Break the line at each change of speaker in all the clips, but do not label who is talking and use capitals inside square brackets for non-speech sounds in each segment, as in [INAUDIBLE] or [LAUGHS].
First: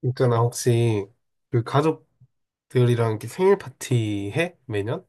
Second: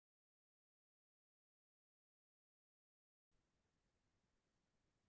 그러니까 나 혹시 그 가족들이랑 이렇게 생일 파티 해? 매년?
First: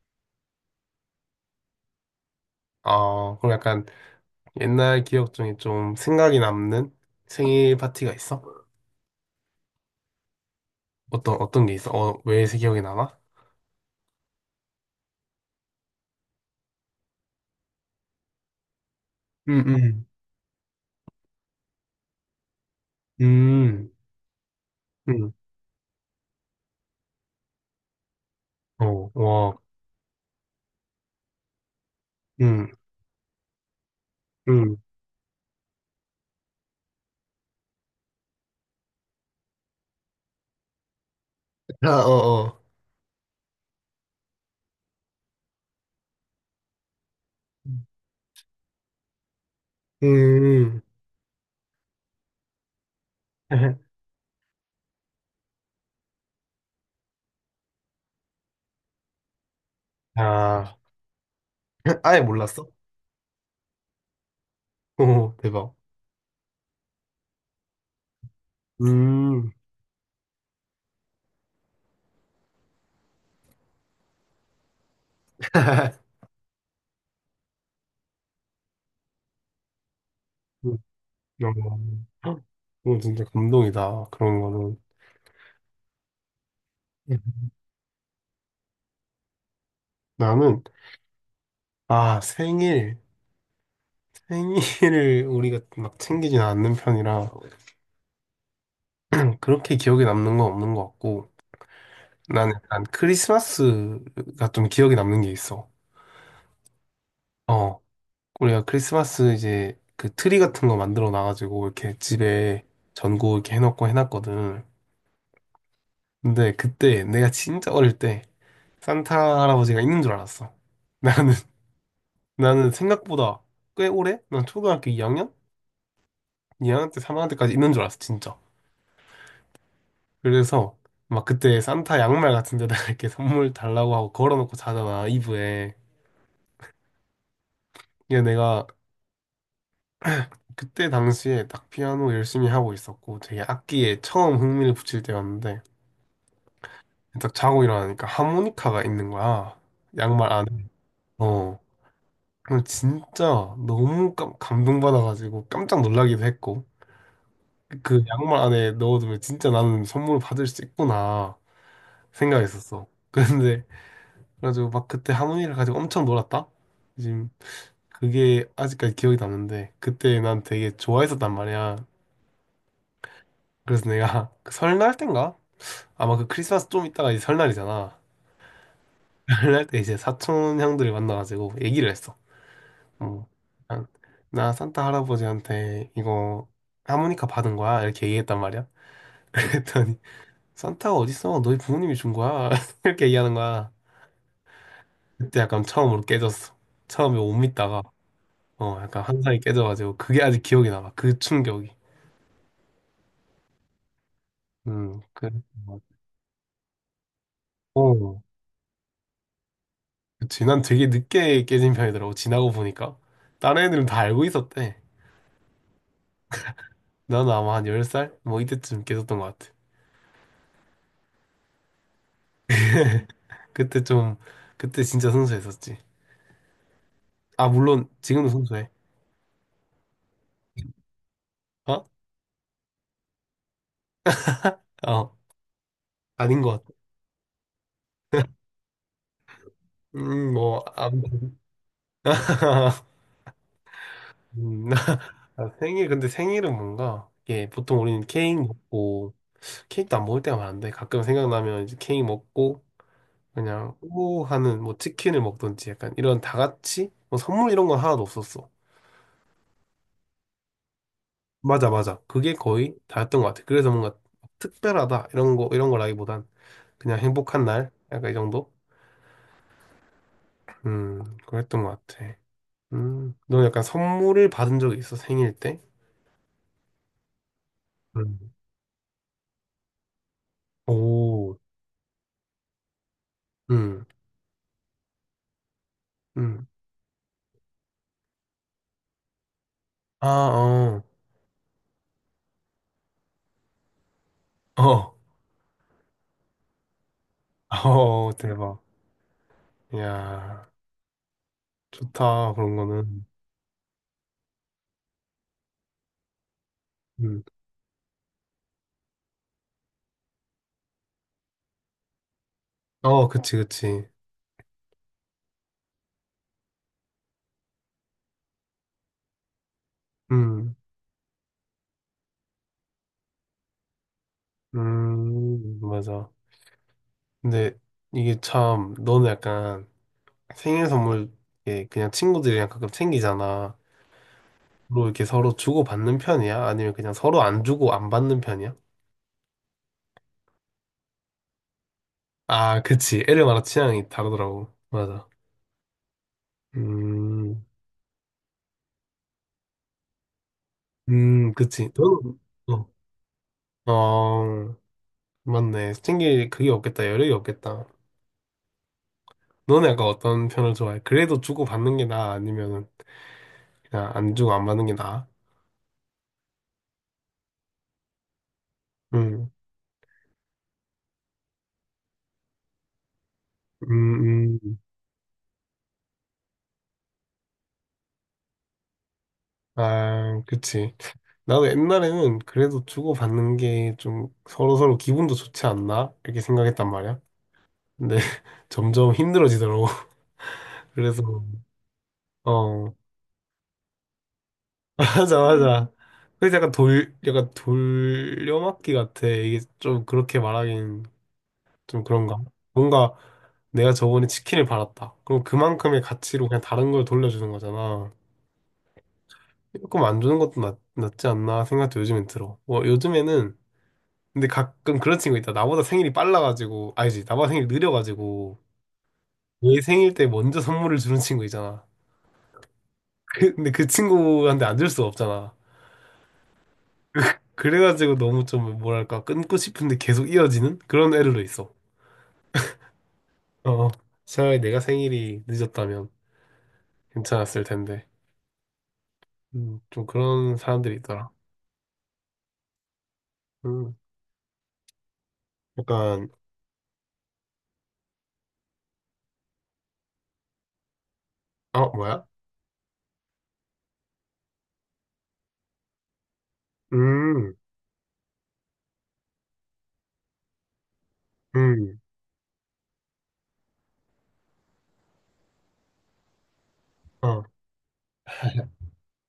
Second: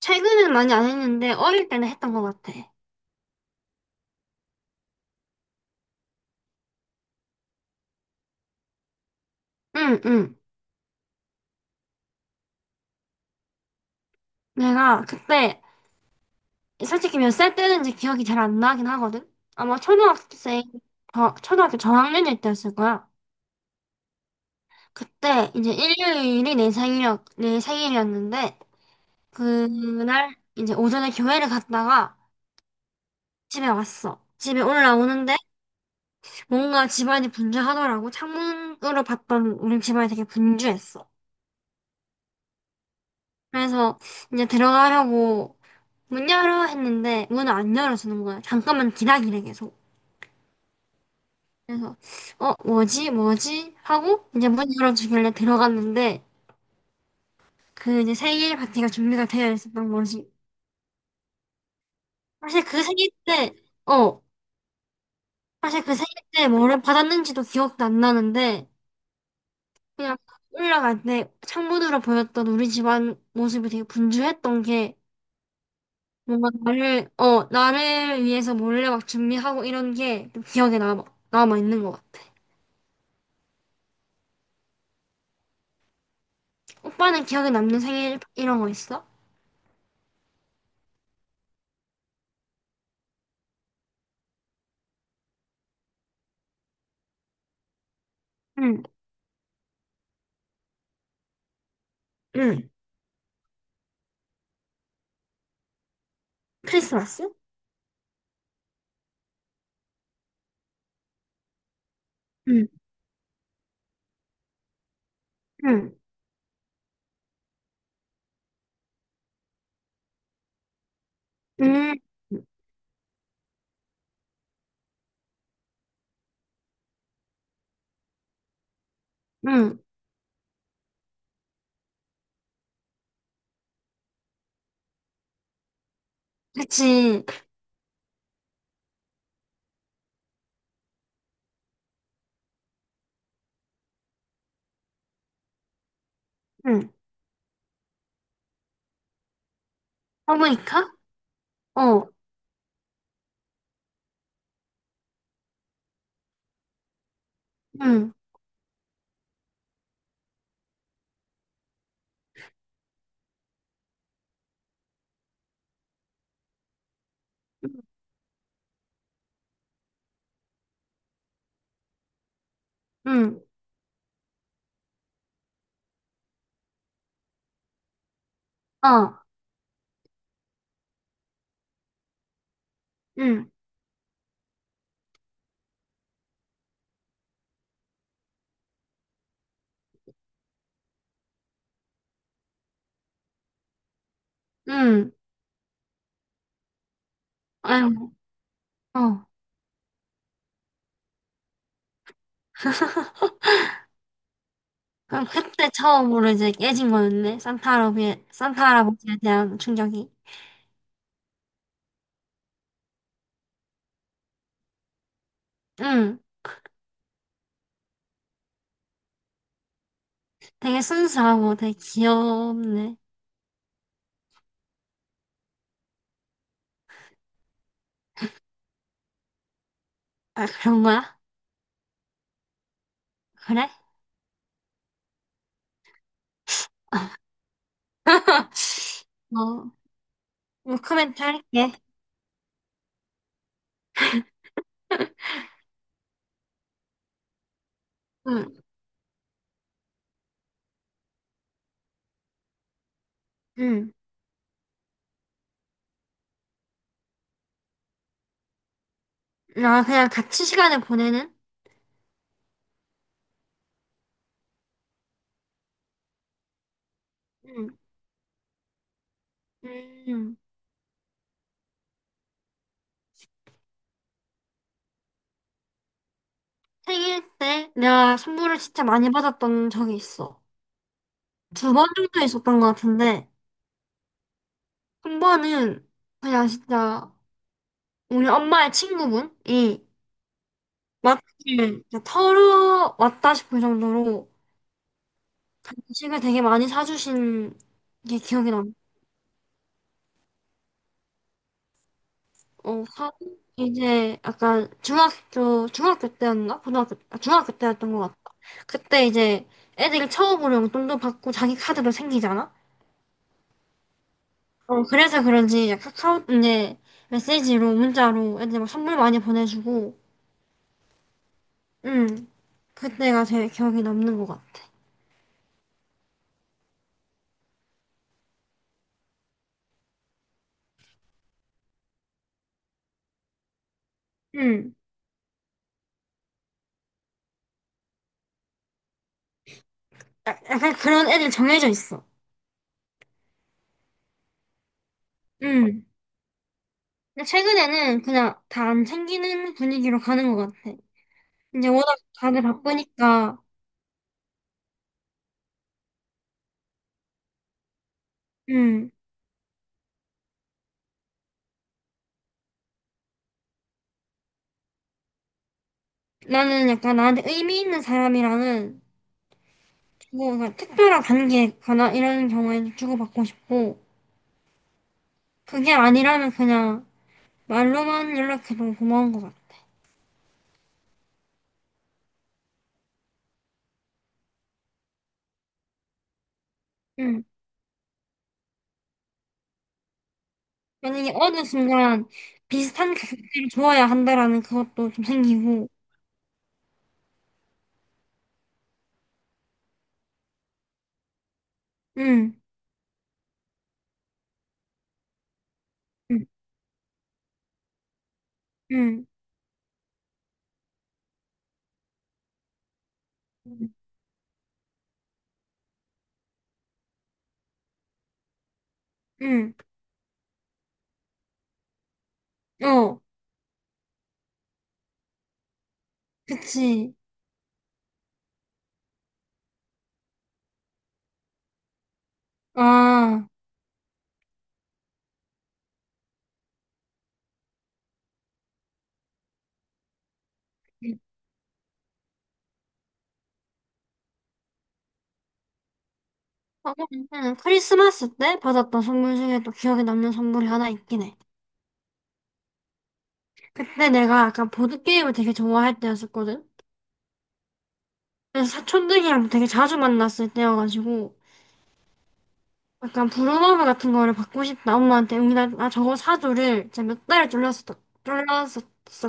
최근엔 많이 안 했는데 어릴 때는 했던 것 같아.
아, 그럼 약간 옛날 기억 중에 좀 생각이 남는 생일 파티가 있어?
응, 응.
어떤, 어떤 게 있어? 어, 왜 기억이 남아?
내가 그때 솔직히 몇 살 때는지 기억이 잘 안 나긴 하거든. 아마
음,
초등학생 저, 초등학교 저학년일 때였을 거야.
음, 음, 음,
그때 이제 일요일이 내 생일이었는데
어, 와,
그날 이제 오전에 교회를 갔다가
음,
집에 왔어. 집에
음,
올라오는데 뭔가 집안이 분주하더라고. 창문으로 봤던 우리 집안이 되게 분주했어.
아, 어, 어,
그래서 이제 들어가려고 문 열어 했는데 문을 안 열어주는 거야. 잠깐만 기다리래 계속.
음,
그래서 뭐지 뭐지
[LAUGHS]
하고 이제 문 열어주길래 들어갔는데 그 이제 생일 파티가 준비가 되어 있었던 거지.
아, [LAUGHS] 아예
사실
몰랐어?
그 생일 때 어
오, 대박.
사실 그 생일 때 뭐를 받았는지도 기억도 안 나는데
음,
그냥 올라갈 때 창문으로 보였던 우리 집안 모습이 되게 분주했던 게
[LAUGHS]
뭔가 나를 위해서 몰래 막 준비하고 이런 게
음,
기억에 남아
어,
있는 것 같아.
어, 진짜 감동이다. 그런 거는.
오빠는 기억에 남는 생일 이런 거 있어?
나는 아, 생일. 생일을 우리가 막 챙기진 않는 편이라
응,
그렇게 기억에 남는 건 없는 것 같고 나는
응.
약간 크리스마스가 좀 기억에 남는 게 있어.
크리스마스?
어, 우리가 크리스마스 이제 그 트리 같은 거 만들어 놔가지고 이렇게 집에
응,
전구 이렇게 해놓고 해놨거든.
응,
근데 그때 내가 진짜 어릴 때 산타 할아버지가 있는 줄 알았어. 나는
응,
[LAUGHS] 나는 생각보다 꽤 오래? 난 초등학교 2학년? 2학년 때 3학년 때까지 있는 줄 알았어, 진짜.
응.
그래서 막 그때 산타 양말 같은 데다가 이렇게 선물 달라고 하고 걸어놓고 자잖아, 이브에.
그치.
이게 내가 그때 당시에 딱 피아노 열심히 하고 있었고 되게 악기에 처음 흥미를 붙일 때였는데
응.
딱 자고 일어나니까 하모니카가 있는 거야.
하
양말
모
안에.
니카
어.
어,
그럼 진짜 너무 감동받아가지고 깜짝 놀라기도 했고 그
응,
양말 안에 넣어두면 진짜 나는 선물을 받을 수 있구나 생각했었어. [LAUGHS] 그런데 그래가지고 막 그때 하모니를 가지고 엄청 놀았다. 그게 아직까지 기억이 남는데 그때 난 되게 좋아했었단 말이야.
응,
그래서 내가 [LAUGHS] 그 설날 땐가? 아마 그 크리스마스 좀 있다가 이제 설날이잖아.
어,
[LAUGHS] 설날 때 이제 사촌 형들을 만나가지고 얘기를 했어. 어,
응,
난- 나 산타 할아버지한테 이거 하모니카 받은 거야 이렇게 얘기했단 말이야. [LAUGHS] 그랬더니 산타가 어딨어? 너희 부모님이 준 거야 [LAUGHS] 이렇게 얘기하는 거야.
응.
그때 약간 처음으로 깨졌어. 처음에 못 믿다가
아유,
어 약간
어.
환상이 깨져가지고 그게 아직 기억이 남아. 그 충격이.
[LAUGHS] 그럼
그,
그때 처음으로 이제 깨진 거였네. 산타
어,
할아버지, 산타 할아버지에 대한 충격이.
그치. 난 되게 늦게 깨진 편이더라고. 지나고 보니까. 다른 애들은 다 알고 있었대.
응.
나는 아마 한 10살? 뭐 이때쯤 깨졌던 것 같아.
되게 순수하고 되게 귀엽네.
[LAUGHS] 그때 좀, 그때 진짜 순수했었지. 아, 물론 지금도 순수해.
아, 그런 거야?
어?
그래?
어, 아닌 것 같아.
[LAUGHS] 어,
뭐,
뭐 코멘트
아무튼.
할게.
[LAUGHS] 음,
[LAUGHS]
[LAUGHS] 아, 생일, 근데 생일은 뭔가, 이게 보통 우리는 케이크
응.
먹고, 케이크도 안 먹을 때가 많은데, 가끔 생각나면 이제 케이크 먹고, 그냥,
응.
오 하는 뭐 치킨을 먹던지 약간 이런 다 같이, 뭐 선물 이런 건 하나도 없었어.
아, 그냥 같이 시간을 보내는?
맞아, 맞아. 그게 거의 다였던 것 같아. 그래서 뭔가 특별하다, 이런 거, 이런 거라기보단 그냥 행복한 날?
응.
약간 이 정도?
음.
그랬던 것 같아. 너 약간 선물을 받은 적이 있어, 생일 때?
생일 때 내가
음.
선물을 진짜 많이 받았던 적이 있어.
오,
2번 정도 있었던 것 같은데,
음,
1번은
음.
그냥 진짜 우리 엄마의 친구분이
아, 어,
마트를 진짜 털어왔다 싶을 정도로
어,
간식을 되게 많이 사주신
[LAUGHS] 어,
게 기억이
대박.
나.
야, 좋다, 그런
어,
거는.
사- 이제 약간 중학교 때였나? 고등학교, 아,
음,
중학교 때였던 것 같아. 그때 이제 애들이 처음으로 용돈도 받고 자기 카드도 생기잖아?
어, 그치, 그치.
어, 그래서 그런지 카카오, 이제 메시지로, 문자로 애들 막 선물 많이 보내주고,
음,
응, 그때가 제일 기억에 남는 것 같아.
맞아. 근데 이게 참, 너는 약간, 생일 선물 이렇게 그냥 친구들이랑 가끔 챙기잖아.
응.
로 이렇게 서로 주고받는 편이야? 아니면 그냥 서로 안 주고 안 받는 편이야?
야- 약간 그런 애들 정해져 있어.
아, 그치. 애들마다 취향이 다르더라고. 맞아.
응. 근데
음,
최근에는 그냥 다 안 챙기는 분위기로 가는 것 같아. 이제
그치.
워낙
너는,
다들 바쁘니까,
어, 어, 맞네. 챙길 그게 없겠다. 여력이 없겠다.
응.
너는 약간 어떤 편을 좋아해? 그래도 주고받는 게 나아? 아니면은 그냥 안 주고 안 받는 게 나아?
나는 약간 나한테 의미 있는 사람이랑은
음,
주고 그냥 특별한 관계거나 이런 경우에는 주고받고 싶고
음, 음.
그게 아니라면 그냥 말로만 연락해도 고마운 것 같아.
아, 그치. 나도 옛날에는 그래도 주고받는 게 좀 서로서로 기분도 좋지 않나? 이렇게 생각했단 말이야.
응.
근데 [LAUGHS] 점점 힘들어지더라고. [LAUGHS] 그래서,
만약에 어느 순간
어,
비슷한 가격대를 줘야 한다라는
[LAUGHS]
그것도 좀
맞아,
생기고
맞아. 그래서 약간 약간 돌려막기 같아. 이게 좀 그렇게 말하긴 좀 그런가?
응.
뭔가 내가 저번에 치킨을 받았다. 그럼 그만큼의
응.
가치로 그냥 다른 걸 돌려주는 거잖아.
응.
조금 안 주는 것도 낫지 않나 생각도 요즘엔 들어. 뭐 요즘에는
응.
근데 가끔 그런 친구 있다. 나보다 생일이 빨라가지고, 아니지, 나보다 생일이 느려가지고,
응.
얘 생일 때 먼저 선물을 주는 친구 있잖아.
어.
근데 그 친구한테 안 줄 수가 없잖아.
그치.
그래가지고 너무 좀, 뭐랄까, 끊고 싶은데 계속 이어지는 그런 애들도 있어.
아.
어, 어. 차라리 내가 생일이 늦었다면 괜찮았을 텐데. 좀 그런 사람들이 있더라. 음, 약간,
어, 응. 크리스마스 때 받았던 선물 중에 또 기억에 남는 선물이 하나 있긴 해.
어, 뭐야?
그때 내가 약간 보드게임을 되게 좋아할 때였었거든.
음,
사촌들이랑 되게 자주 만났을 때여가지고
음,
약간 브루노브 같은 거를 받고 싶다 엄마한테 우리 나 저거 사줘를 진짜 몇
어,
달을 졸렸었졸렸었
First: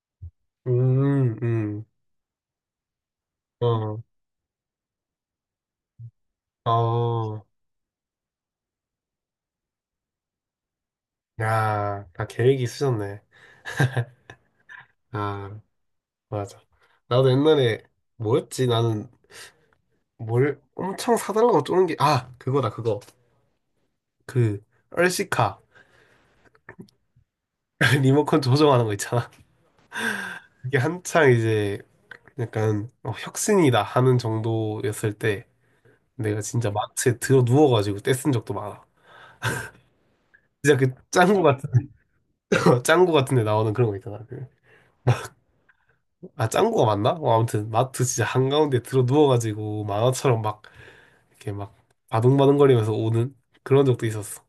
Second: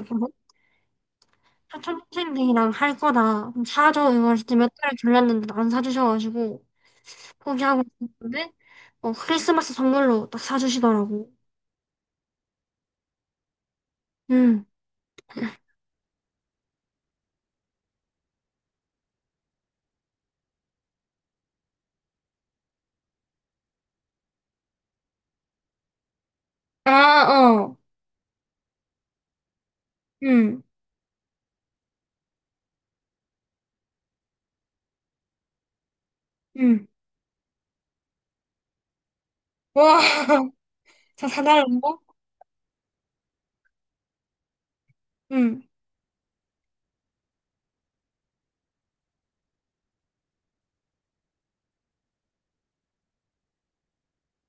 거든
음, 음,
사촌 동생들이랑 할 거다 그럼
어,
사줘 이걸 진짜 몇 달을 졸렸는데 안 사주셔가지고
어,
포기하고 있었는데 어 크리스마스 선물로 딱 사주시더라고.
야, 다 계획이 있으셨네.
응.
아. 맞아. 나도 옛날에 뭐였지? 나는 뭘 엄청 사달라고 쪼는 게, 아, 그거다, 그거. 그, 얼씨카.
아. 어.
[LAUGHS] 리모컨 조정하는 거 있잖아.
응.
그게 한창 이제 약간 어, 혁신이다 하는 정도였을 때 내가 진짜
응.
마트에 들어 누워가지고 떼쓴 적도 많아.
와. [LAUGHS]
진짜 그
저
짱구 같은,
사달라고.
[LAUGHS] 짱구 같은 데 나오는 그런 거 있잖아. 그,
응
아, 짱구가 맞나? 어, 아무튼 마트 진짜 한가운데 들어 누워가지고 만화처럼 막 이렇게 막 바둥바둥거리면서 오는 그런 적도 있었어.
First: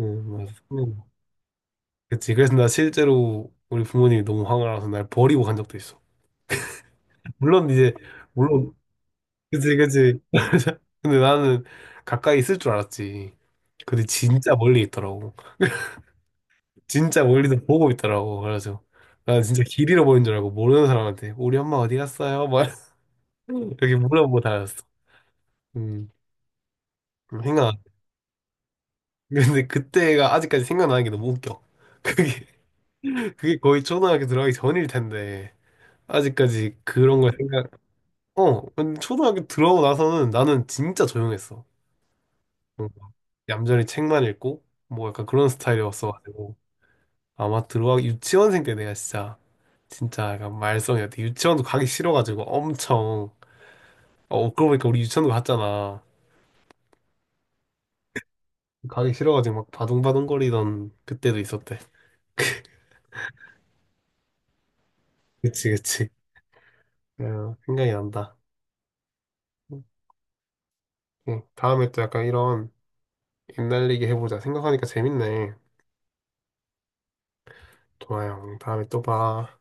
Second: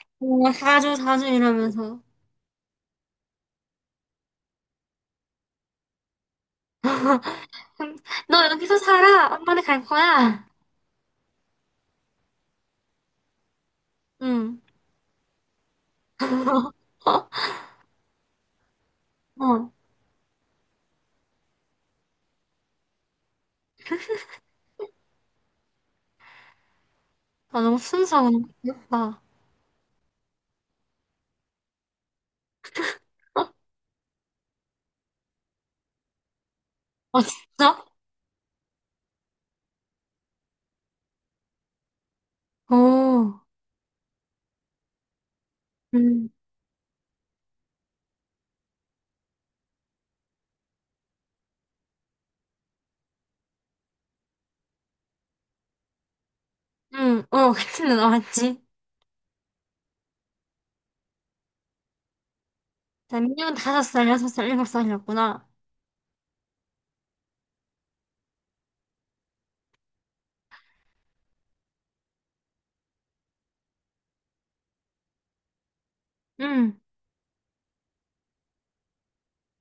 응
와
맞아.
사줘 사줘 이러면서.
그치. 그래서 나 실제로 우리 부모님이 너무 화가 나서 날 버리고 간 적도 있어.
[LAUGHS]
물론 이제,
너
물론,
여기서 살아? 엄마네
그치,
갈
그치.
거야?
[LAUGHS] 근데 나는 가까이 있을 줄 알았지. 근데 진짜
응.
멀리 있더라고.
어?
진짜 멀리서 보고 있더라고. 그래서 나 진짜
어.
길 잃어버린 줄 알고 모르는 사람한테 우리 엄마 어디 갔어요? 막 [LAUGHS] 이렇게 물어보고 다녔어. 음,
아,
생각.
너무 순수하고 너무 귀엽다.
근데 그때가 아직까지 생각나는 게 너무 웃겨. [LAUGHS] 그게 그게 거의 초등학교 들어가기 전일 텐데 아직까지
아,
그런 걸 생각
진짜?
어, 근데 초등학교 들어가고 나서는 나는 진짜 조용했어. 뭔가
오.
얌전히 책만 읽고, 뭐 약간 그런
응.
스타일이었어가지고. 아마 들어가기, 유치원생 때 내가 진짜, 진짜 약간 말썽이었대. 유치원도 가기 싫어가지고 엄청, 어, 그러고 보니까 우리 유치원도 갔잖아.
응, 어, 그렇게 나왔지.
가기 싫어가지고 막 바둥바둥거리던 그때도 있었대.
자, 민혁은 5살, 6살, 7살이었구나.
그치, 그치. 어, 생각이 난다. 응, 다음에 또 약간 이런 옛날 얘기 해보자. 생각하니까 재밌네.
응.
좋아요. 다음에 또 봐.